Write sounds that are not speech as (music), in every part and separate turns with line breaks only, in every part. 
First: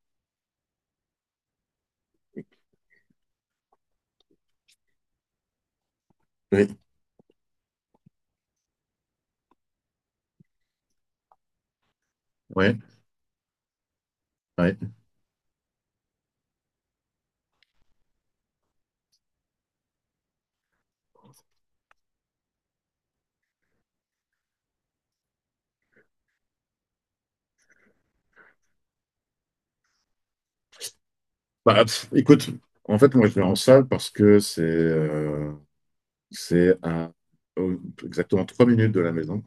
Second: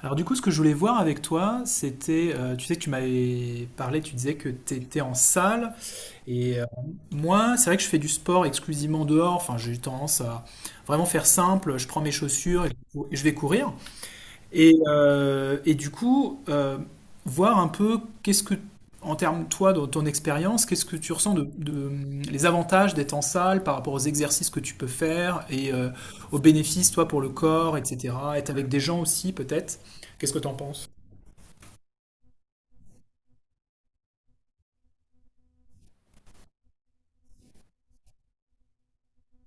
Alors du coup, ce que je voulais voir avec toi, c'était, tu sais que tu m'avais parlé, tu disais que tu étais en salle, et
Oui,
moi, c'est vrai que je fais du sport exclusivement dehors, enfin j'ai eu tendance à vraiment faire simple, je prends mes chaussures et
ouais,
je vais courir. Et,
ouais.
euh, et du coup, voir un peu qu'est-ce que, en termes, toi, dans ton expérience, qu'est-ce que tu ressens de, les avantages d'être en salle par rapport aux exercices que tu peux faire et aux bénéfices, toi, pour le corps, etc. Être avec des gens aussi, peut-être. Qu'est-ce que tu en penses?
Bah, pff, écoute, en fait, moi, je vais en salle parce que c'est à au- exactement 3 minutes de la maison.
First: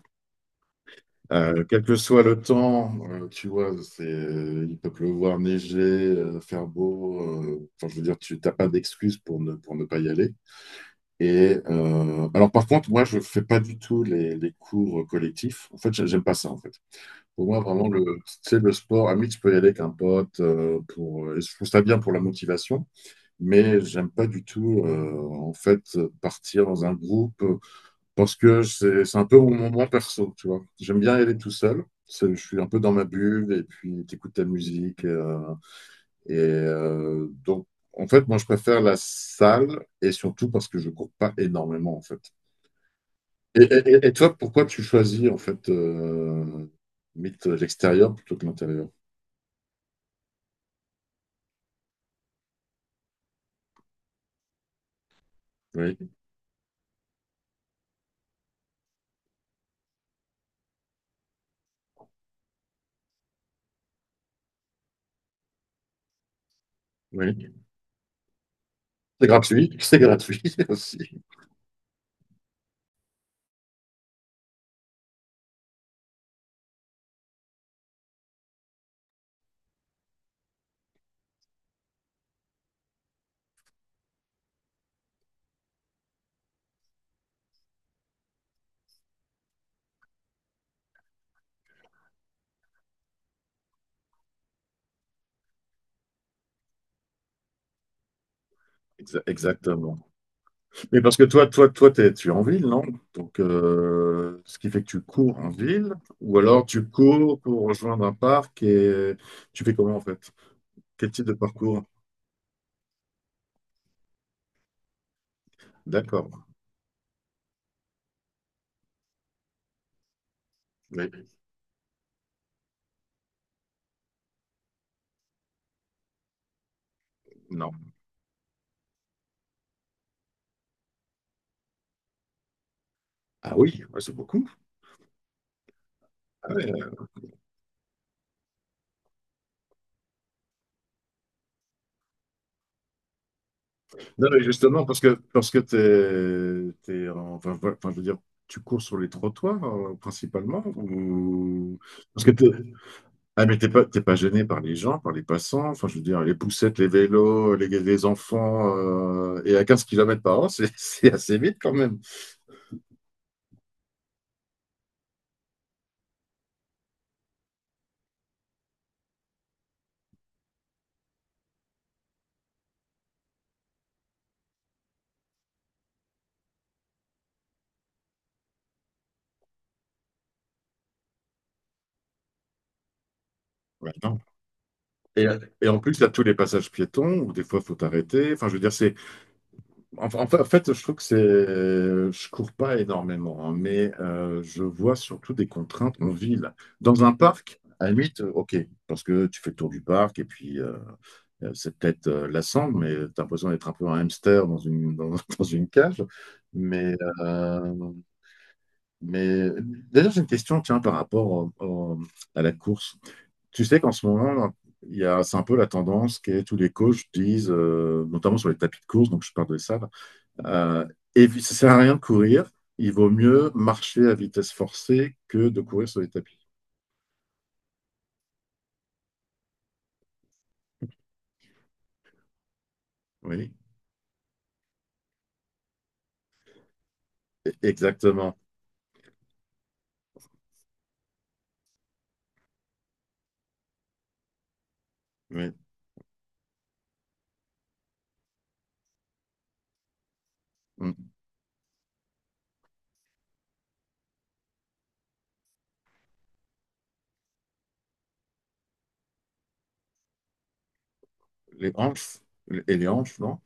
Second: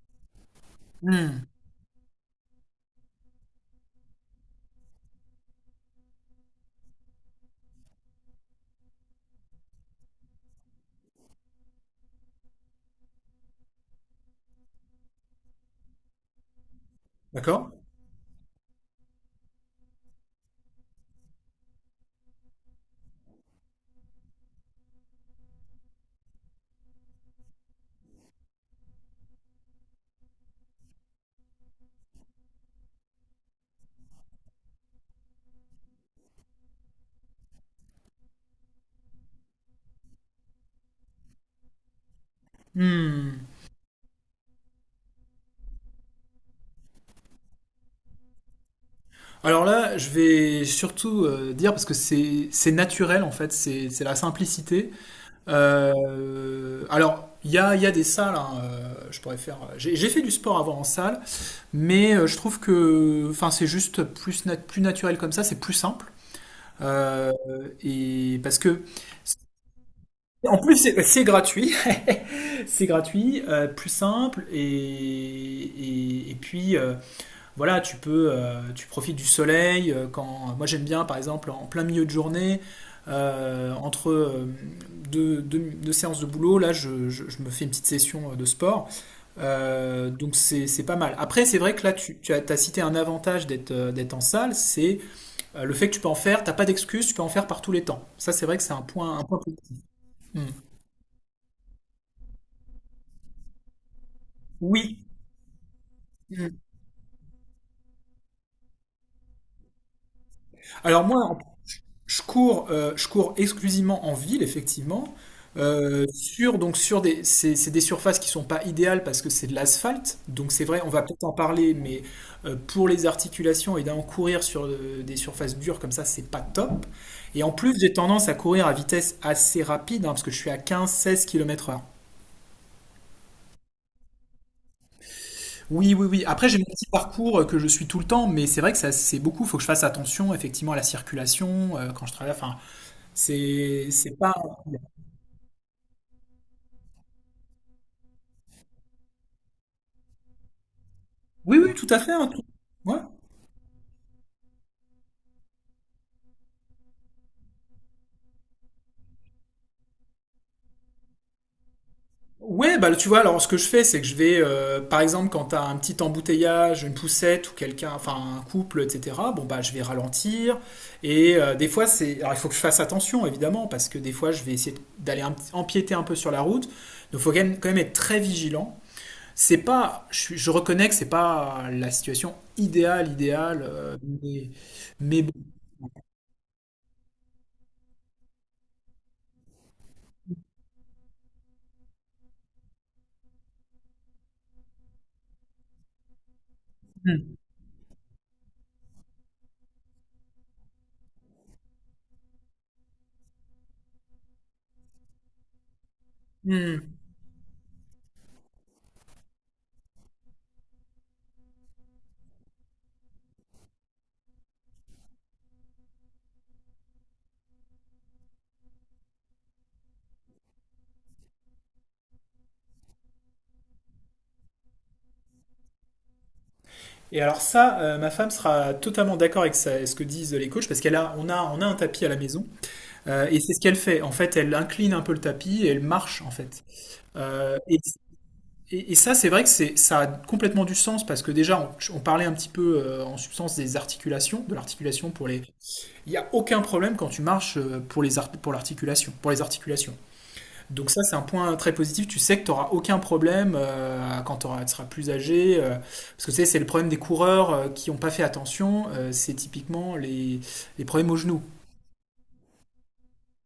Hmm.
Quel que soit le temps, tu vois, c'est, il peut pleuvoir, neiger, faire beau. Enfin, je veux dire, tu n'as pas d'excuse pour ne pas y aller. Et alors, par contre, moi, je fais pas du tout les cours collectifs. En fait, j'aime pas ça, en fait. Pour moi,
D'accord?
vraiment, c'est le sport. À mi, tu peux y aller avec un pote. Et je trouve ça bien pour la motivation. Mais j'aime pas du tout en fait partir dans un groupe, parce que c'est un peu mon moment perso, tu vois. J'aime bien aller tout seul. C'est- Je suis un peu dans ma bulle et puis t'écoutes ta musique, et donc en fait, moi, je préfère la salle, et surtout parce que je cours pas énormément, en fait.
Hmm.
Et, et toi, pourquoi tu choisis en fait limite l'extérieur plutôt que l'intérieur?
Alors là, je vais surtout dire, parce que c'est naturel, en fait, c'est la simplicité.
Oui,
Alors, il y a des salles, hein, je pourrais faire. J'ai fait du sport avant en salle, mais je trouve que enfin, c'est juste plus, plus naturel comme ça, c'est plus simple. Euh,
oui.
et parce que,
C'est gratuit, (laughs) c'est gratuit
en plus,
aussi.
c'est gratuit, (laughs) c'est gratuit, plus simple, et puis, voilà, tu peux, tu profites du soleil. Quand moi j'aime bien, par exemple, en plein milieu de journée, entre deux séances de boulot, là, je me fais une petite session de sport. Donc c'est pas mal. Après, c'est vrai que là, t'as cité un avantage d'être d'être en salle, c'est le fait que tu peux en faire. T'as pas d'excuse, tu peux en faire par tous les temps. Ça, c'est vrai que c'est un point, un point. positif.
Exactement.
Mm.
Mais parce que tu es en ville, non? Donc, ce qui fait que
Oui.
tu cours en ville, ou
Hmm.
alors tu cours pour rejoindre un parc et tu fais comment, en fait?
Alors
Quel
moi,
type de parcours?
je cours, je cours exclusivement en ville, effectivement,
D'accord.
sur, donc sur des, c'est des surfaces qui sont pas idéales parce que c'est de l'asphalte. Donc c'est vrai, on va peut-être
Oui.
en parler, mais pour les articulations, évidemment, courir sur des surfaces dures comme ça, c'est pas top. Et en
Non.
plus, j'ai tendance à courir à vitesse assez rapide, hein, parce que je suis à 15-16 km/h.
Ah oui, ouais, c'est beaucoup.
Oui, oui, oui. Après,
Ah
j'ai mon petit
ouais.
parcours que je suis tout le temps, mais c'est vrai que ça, c'est beaucoup. Il faut que je fasse attention, effectivement, à la circulation quand je travaille. Enfin, C'est
Non,
pas.
mais justement, parce que enfin, voilà, enfin, je veux dire, tu cours sur les trottoirs, principalement,
Oui, oui,
ou
tout à fait.
parce que t'es-
Ouais.
Ah, mais t'es pas gêné par les gens, par les passants, enfin, je veux dire, les poussettes, les vélos, les enfants, et à 15 km/h, c'est (laughs) c'est assez vite quand même.
Ouais, bah tu vois, alors ce que je fais, c'est que je vais, par exemple, quand t'as un petit embouteillage, une poussette ou quelqu'un, enfin un couple, etc. Bon bah je vais ralentir. Et des fois c'est, alors il faut que je fasse attention évidemment parce que des fois je vais essayer d'aller empiéter un peu sur la route. Donc faut quand même être très vigilant. C'est pas, je reconnais que c'est pas la situation idéale, idéale,
Ouais, non.
mais
Et,
bon.
et en plus, il y a tous les passages piétons où des fois, il faut t'arrêter. Enfin, je veux dire, c'est. Enfin, en fait, je trouve que c'est. Je cours pas énormément, hein, mais je vois surtout des contraintes en ville. Dans un
Hmm.
parc, à la limite, OK, parce que tu fais le tour du parc et puis, c'est peut-être lassant, mais tu as l'impression d'être un peu un hamster dans une, dans, (laughs) dans une cage.
Hmm.
Mais, euh, mais, d'ailleurs, j'ai une question, tiens, par rapport à la course. Tu sais qu'en ce moment, c'est un peu la tendance qui est tous les coachs disent, notamment sur les tapis de course, donc je parle de ça, là, euh, ça sert à rien de courir, il vaut mieux marcher à vitesse forcée que de courir sur les tapis.
Et alors ça, ma femme sera totalement d'accord avec ce que disent les coachs, parce qu'elle a, on a, on a un tapis à la maison, et
Oui,
c'est ce qu'elle fait. En fait, elle incline un peu le tapis et elle marche en fait. Euh, et,
exactement.
et ça, c'est vrai que ça a complètement du sens parce que déjà, on parlait un petit peu en substance des articulations, de l'articulation pour les.
Oui.
Il n'y a aucun problème quand tu marches pour l'articulation, pour les articulations. Donc ça,
Mm.
c'est un point très positif. Tu sais que tu n'auras aucun problème quand tu seras plus âgé. Parce que tu sais, c'est le problème des coureurs qui n'ont pas fait attention. C'est typiquement les problèmes aux genoux.
Les hanches, et les hanches, non?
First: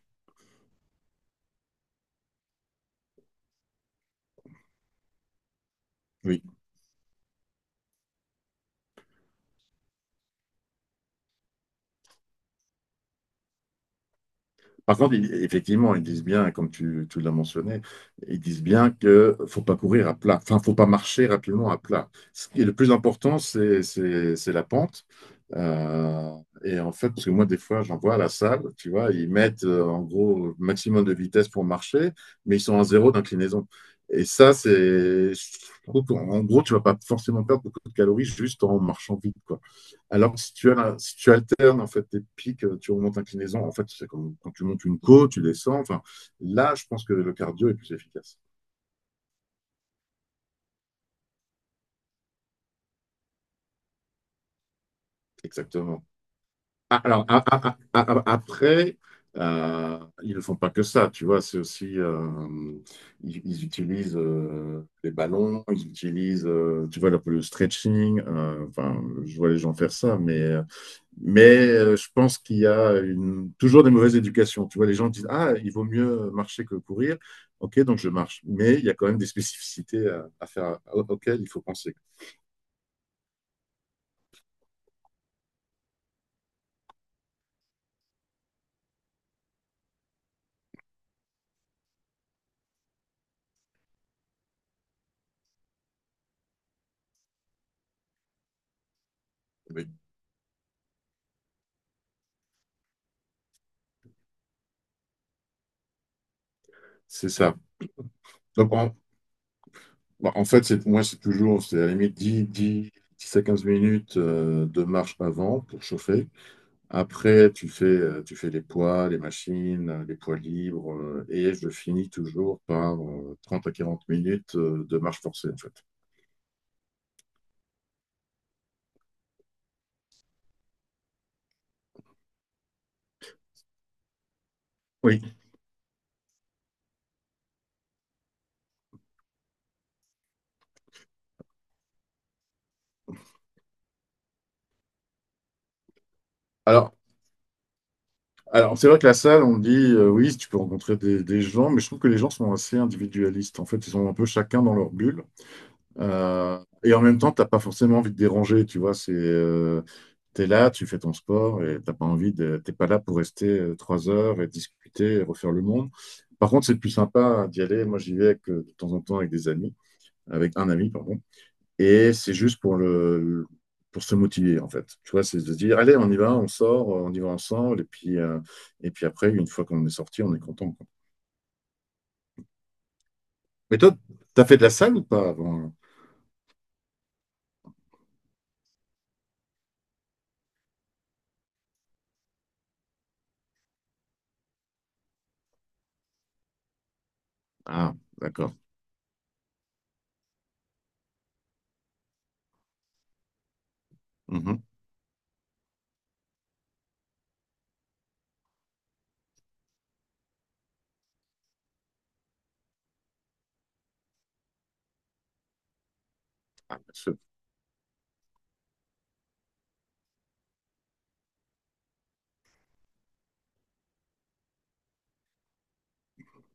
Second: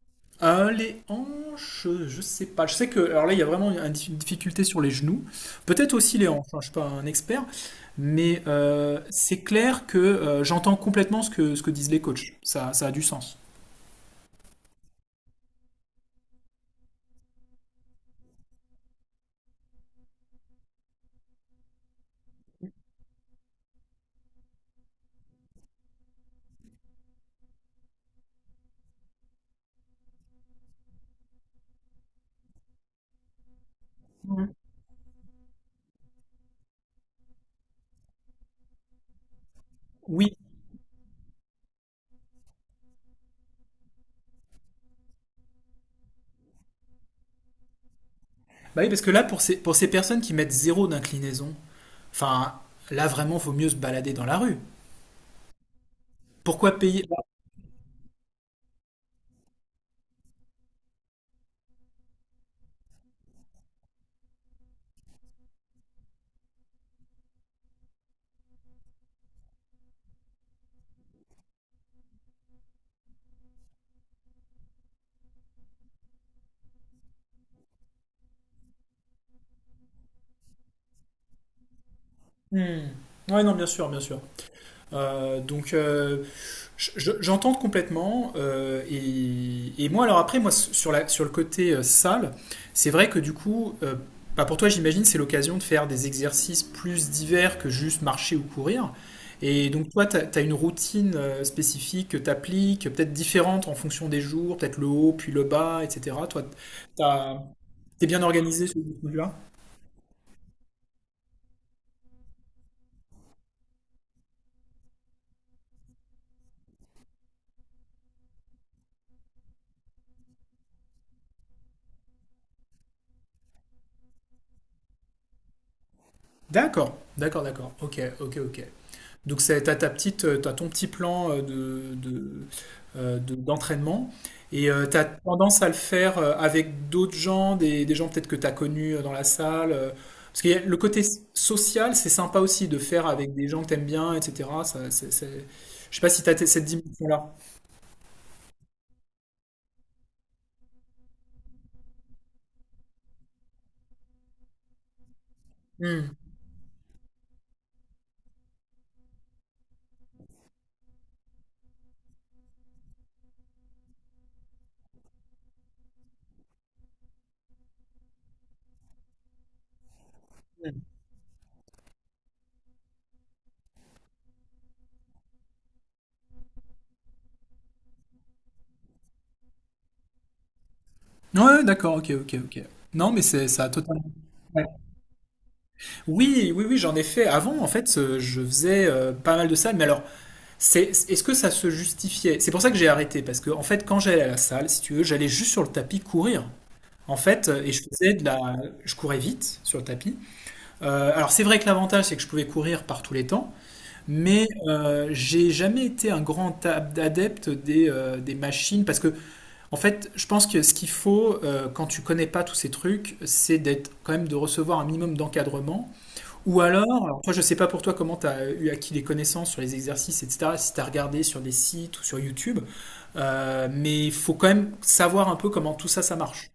Les hanches, je sais pas. Je sais que. Alors là, il y a vraiment une une difficulté sur les genoux. Peut-être aussi les
Oui.
hanches, hein, je suis pas un expert. Mais c'est clair que j'entends complètement ce que disent les coachs. Ça a du sens.
Par contre, effectivement, ils disent bien, comme tu l'as mentionné, ils disent bien que faut pas courir à plat, enfin, faut pas marcher rapidement à plat. Ce qui est le plus important, c'est la pente. Euh, et en fait, parce que moi, des fois, j'en vois à la salle, tu vois, ils mettent en gros maximum de vitesse pour marcher, mais ils sont à zéro d'inclinaison. Et ça, c'est, je trouve qu'en gros, tu vas pas forcément perdre beaucoup de calories juste en marchant vite, quoi. Alors
Oui.
que si tu alternes en fait tes pics, tu remontes inclinaison. En fait, c'est comme quand tu montes une côte, tu descends. Enfin, là, je pense que le cardio est plus efficace.
Bah oui, parce que là, pour ces personnes qui mettent zéro d'inclinaison, enfin, là vraiment, il faut mieux se balader dans la rue.
Exactement.
Pourquoi payer?
Après, euh, ils ne font pas que ça. Tu vois, c'est aussi ils utilisent les ballons, ils utilisent, tu vois, le stretching. Enfin, je vois les gens faire ça. Je pense qu'il y a toujours des mauvaises éducations. Tu vois, les gens disent, Ah, il vaut mieux marcher que courir. OK, donc je marche. Mais il y a quand même des spécificités à faire, auxquelles il faut penser.
Hmm. Ouais, non, bien sûr, bien sûr. Donc, j'entends complètement. Et moi, alors après, moi, sur le côté salle, c'est vrai que du coup, bah, pour toi, j'imagine, c'est l'occasion de faire des exercices plus divers que juste marcher ou courir. Et
Oui,
donc, toi, tu as, une routine spécifique que tu appliques, peut-être différente en fonction des jours, peut-être le haut, puis le bas, etc. Toi,
c'est
t'as-
ça.
t'es bien organisé
Donc,
sur ce point là.
bon, en fait, moi, c'est toujours, c'est à la limite 10 10 10 à 15 minutes de marche avant pour chauffer. Après, tu fais les poids, les machines, les poids libres. Et je finis toujours par 30 à 40 minutes de marche forcée, en fait.
D'accord, d'accord, d'accord. Ok, ok, ok. Donc c'est t'as ton petit plan d'entraînement et t'as
Oui.
tendance à le faire avec d'autres gens, des gens peut-être que t'as connus dans la salle. Parce que le côté social, c'est sympa aussi de faire avec des gens que t'aimes bien, etc. Ça, je sais pas si t'as cette
Alors,
dimension-là.
Alors, c'est vrai que la salle, on dit, oui, tu peux rencontrer des gens, mais je trouve que les gens sont assez individualistes. En fait, ils sont un peu chacun dans leur bulle.
Hmm.
Euh, et en même temps, t'as pas forcément envie de déranger, tu vois. C'est, t'es là, tu fais ton sport et t'as pas envie de, t'es pas là pour rester 3 heures et discuter et refaire le monde. Par contre, c'est plus sympa d'y aller. Moi, j'y vais avec, de temps en temps avec des amis, avec un
Ouais,
ami, pardon. Et c'est juste pour pour se motiver, en fait. Tu vois, c'est de se dire, allez, on y va, on sort, on y va ensemble. Et puis, après, une fois qu'on est sorti, on est content, quoi.
ouais, d'accord, ok, ok, ok. Non, mais c'est ça a
Mais toi,
totalement.
t'as fait de
Ouais.
la salle ou pas avant?
Oui, oui, oui, j'en ai fait. Avant, en fait, je faisais pas mal de salles, mais alors. Est-ce que ça se justifiait. C'est pour ça que j'ai arrêté, parce que en fait, quand j'allais à la salle, si tu veux, j'allais juste sur le tapis courir. En fait, et je
Ah,
faisais de la,
d'accord.
je courais vite sur le tapis. Alors c'est vrai que l'avantage, c'est que je pouvais courir par tous les temps, mais
Mhm.
j'ai jamais été un grand adepte des machines, parce que en fait, je pense que ce qu'il faut quand tu connais pas tous ces trucs, c'est d'être quand même de recevoir un minimum d'encadrement. Ou
Ah, bien
alors,
sûr.
alors, toi, je sais pas pour toi comment tu as eu acquis des connaissances sur les exercices, etc., si tu as regardé sur des sites ou sur YouTube, mais il faut quand même savoir un peu comment tout ça, ça marche.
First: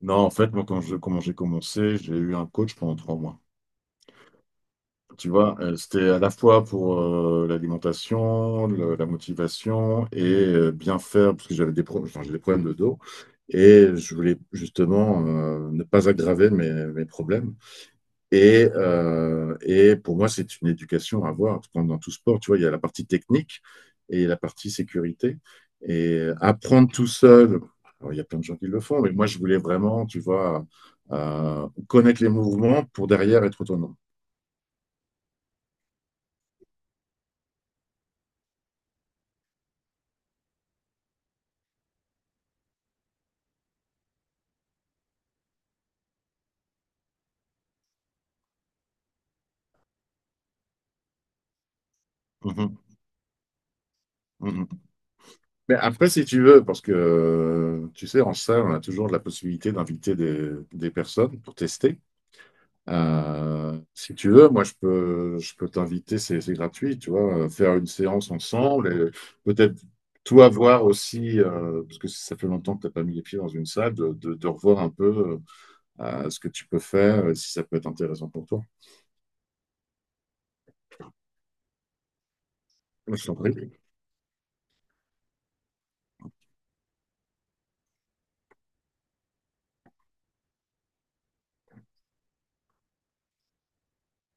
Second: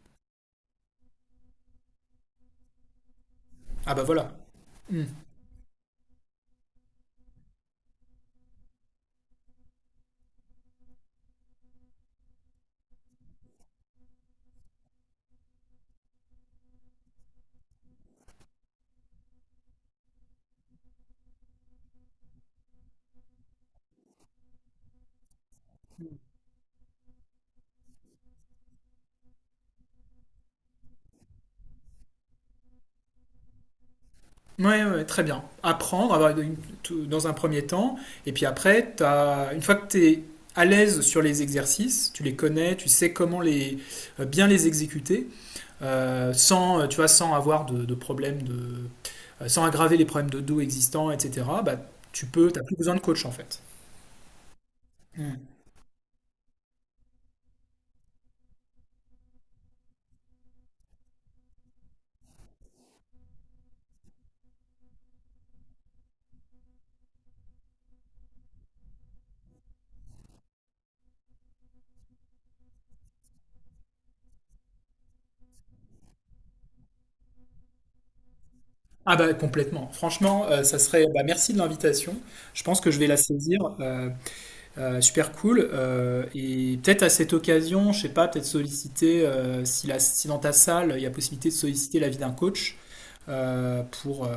Non, en fait, moi, quand je, comment j'ai commencé, j'ai eu un coach pendant 3 mois.
Ah bah voilà. Hmm.
Tu vois, c'était à la fois pour l'alimentation, la motivation et bien faire, parce que enfin, j'ai des problèmes de dos. Et je voulais justement ne pas aggraver mes problèmes. Et, pour moi, c'est une éducation à avoir. Comme dans tout sport, tu vois, il y a la partie technique et la partie sécurité. Et apprendre tout seul, alors, il y a plein de gens qui le font, mais moi, je voulais vraiment, tu vois, connaître les mouvements pour derrière être autonome.
Ouais, ouais, très bien. Apprendre avoir dans un premier temps, et puis après, une fois que tu es à l'aise sur les exercices, tu les connais, tu sais comment bien les exécuter, sans, tu vois, sans avoir de problème de, sans aggraver les problèmes de dos existants, etc. Bah, t'as plus
Mhm,
besoin de coach en fait.
mhm.
Mm.
Mais après, si tu veux, parce que tu sais, en salle, on a toujours la possibilité d'inviter des personnes pour tester. Si tu veux, moi je peux t'inviter, c'est gratuit, tu vois, faire une séance ensemble et peut-être toi voir aussi, parce que ça fait longtemps que tu n'as pas mis les pieds dans une salle, de revoir un peu ce que tu peux faire, et si ça peut être intéressant pour toi.
Ah bah complètement. Franchement, ça serait. Bah, merci de l'invitation. Je pense que je vais la
Ouais, je t'en prie.
saisir. Super cool. Et peut-être à cette occasion, je sais pas, peut-être solliciter si dans ta salle il y a possibilité de solliciter l'avis d'un coach euh, pour, euh,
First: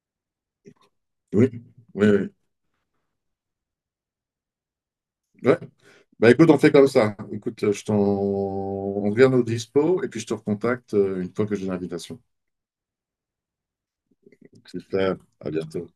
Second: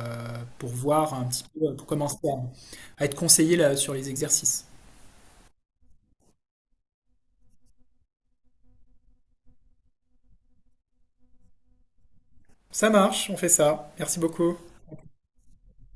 pour voir un petit
Oui,
peu, pour
oui,
commencer
oui.
à être conseillé là, sur les exercices.
Ouais. Bah écoute, on fait comme ça. Écoute, je t'en... on revient au dispo et puis je te recontacte une fois que j'ai l'invitation.
Ça marche, on fait ça. Merci beaucoup.
Super, à bientôt.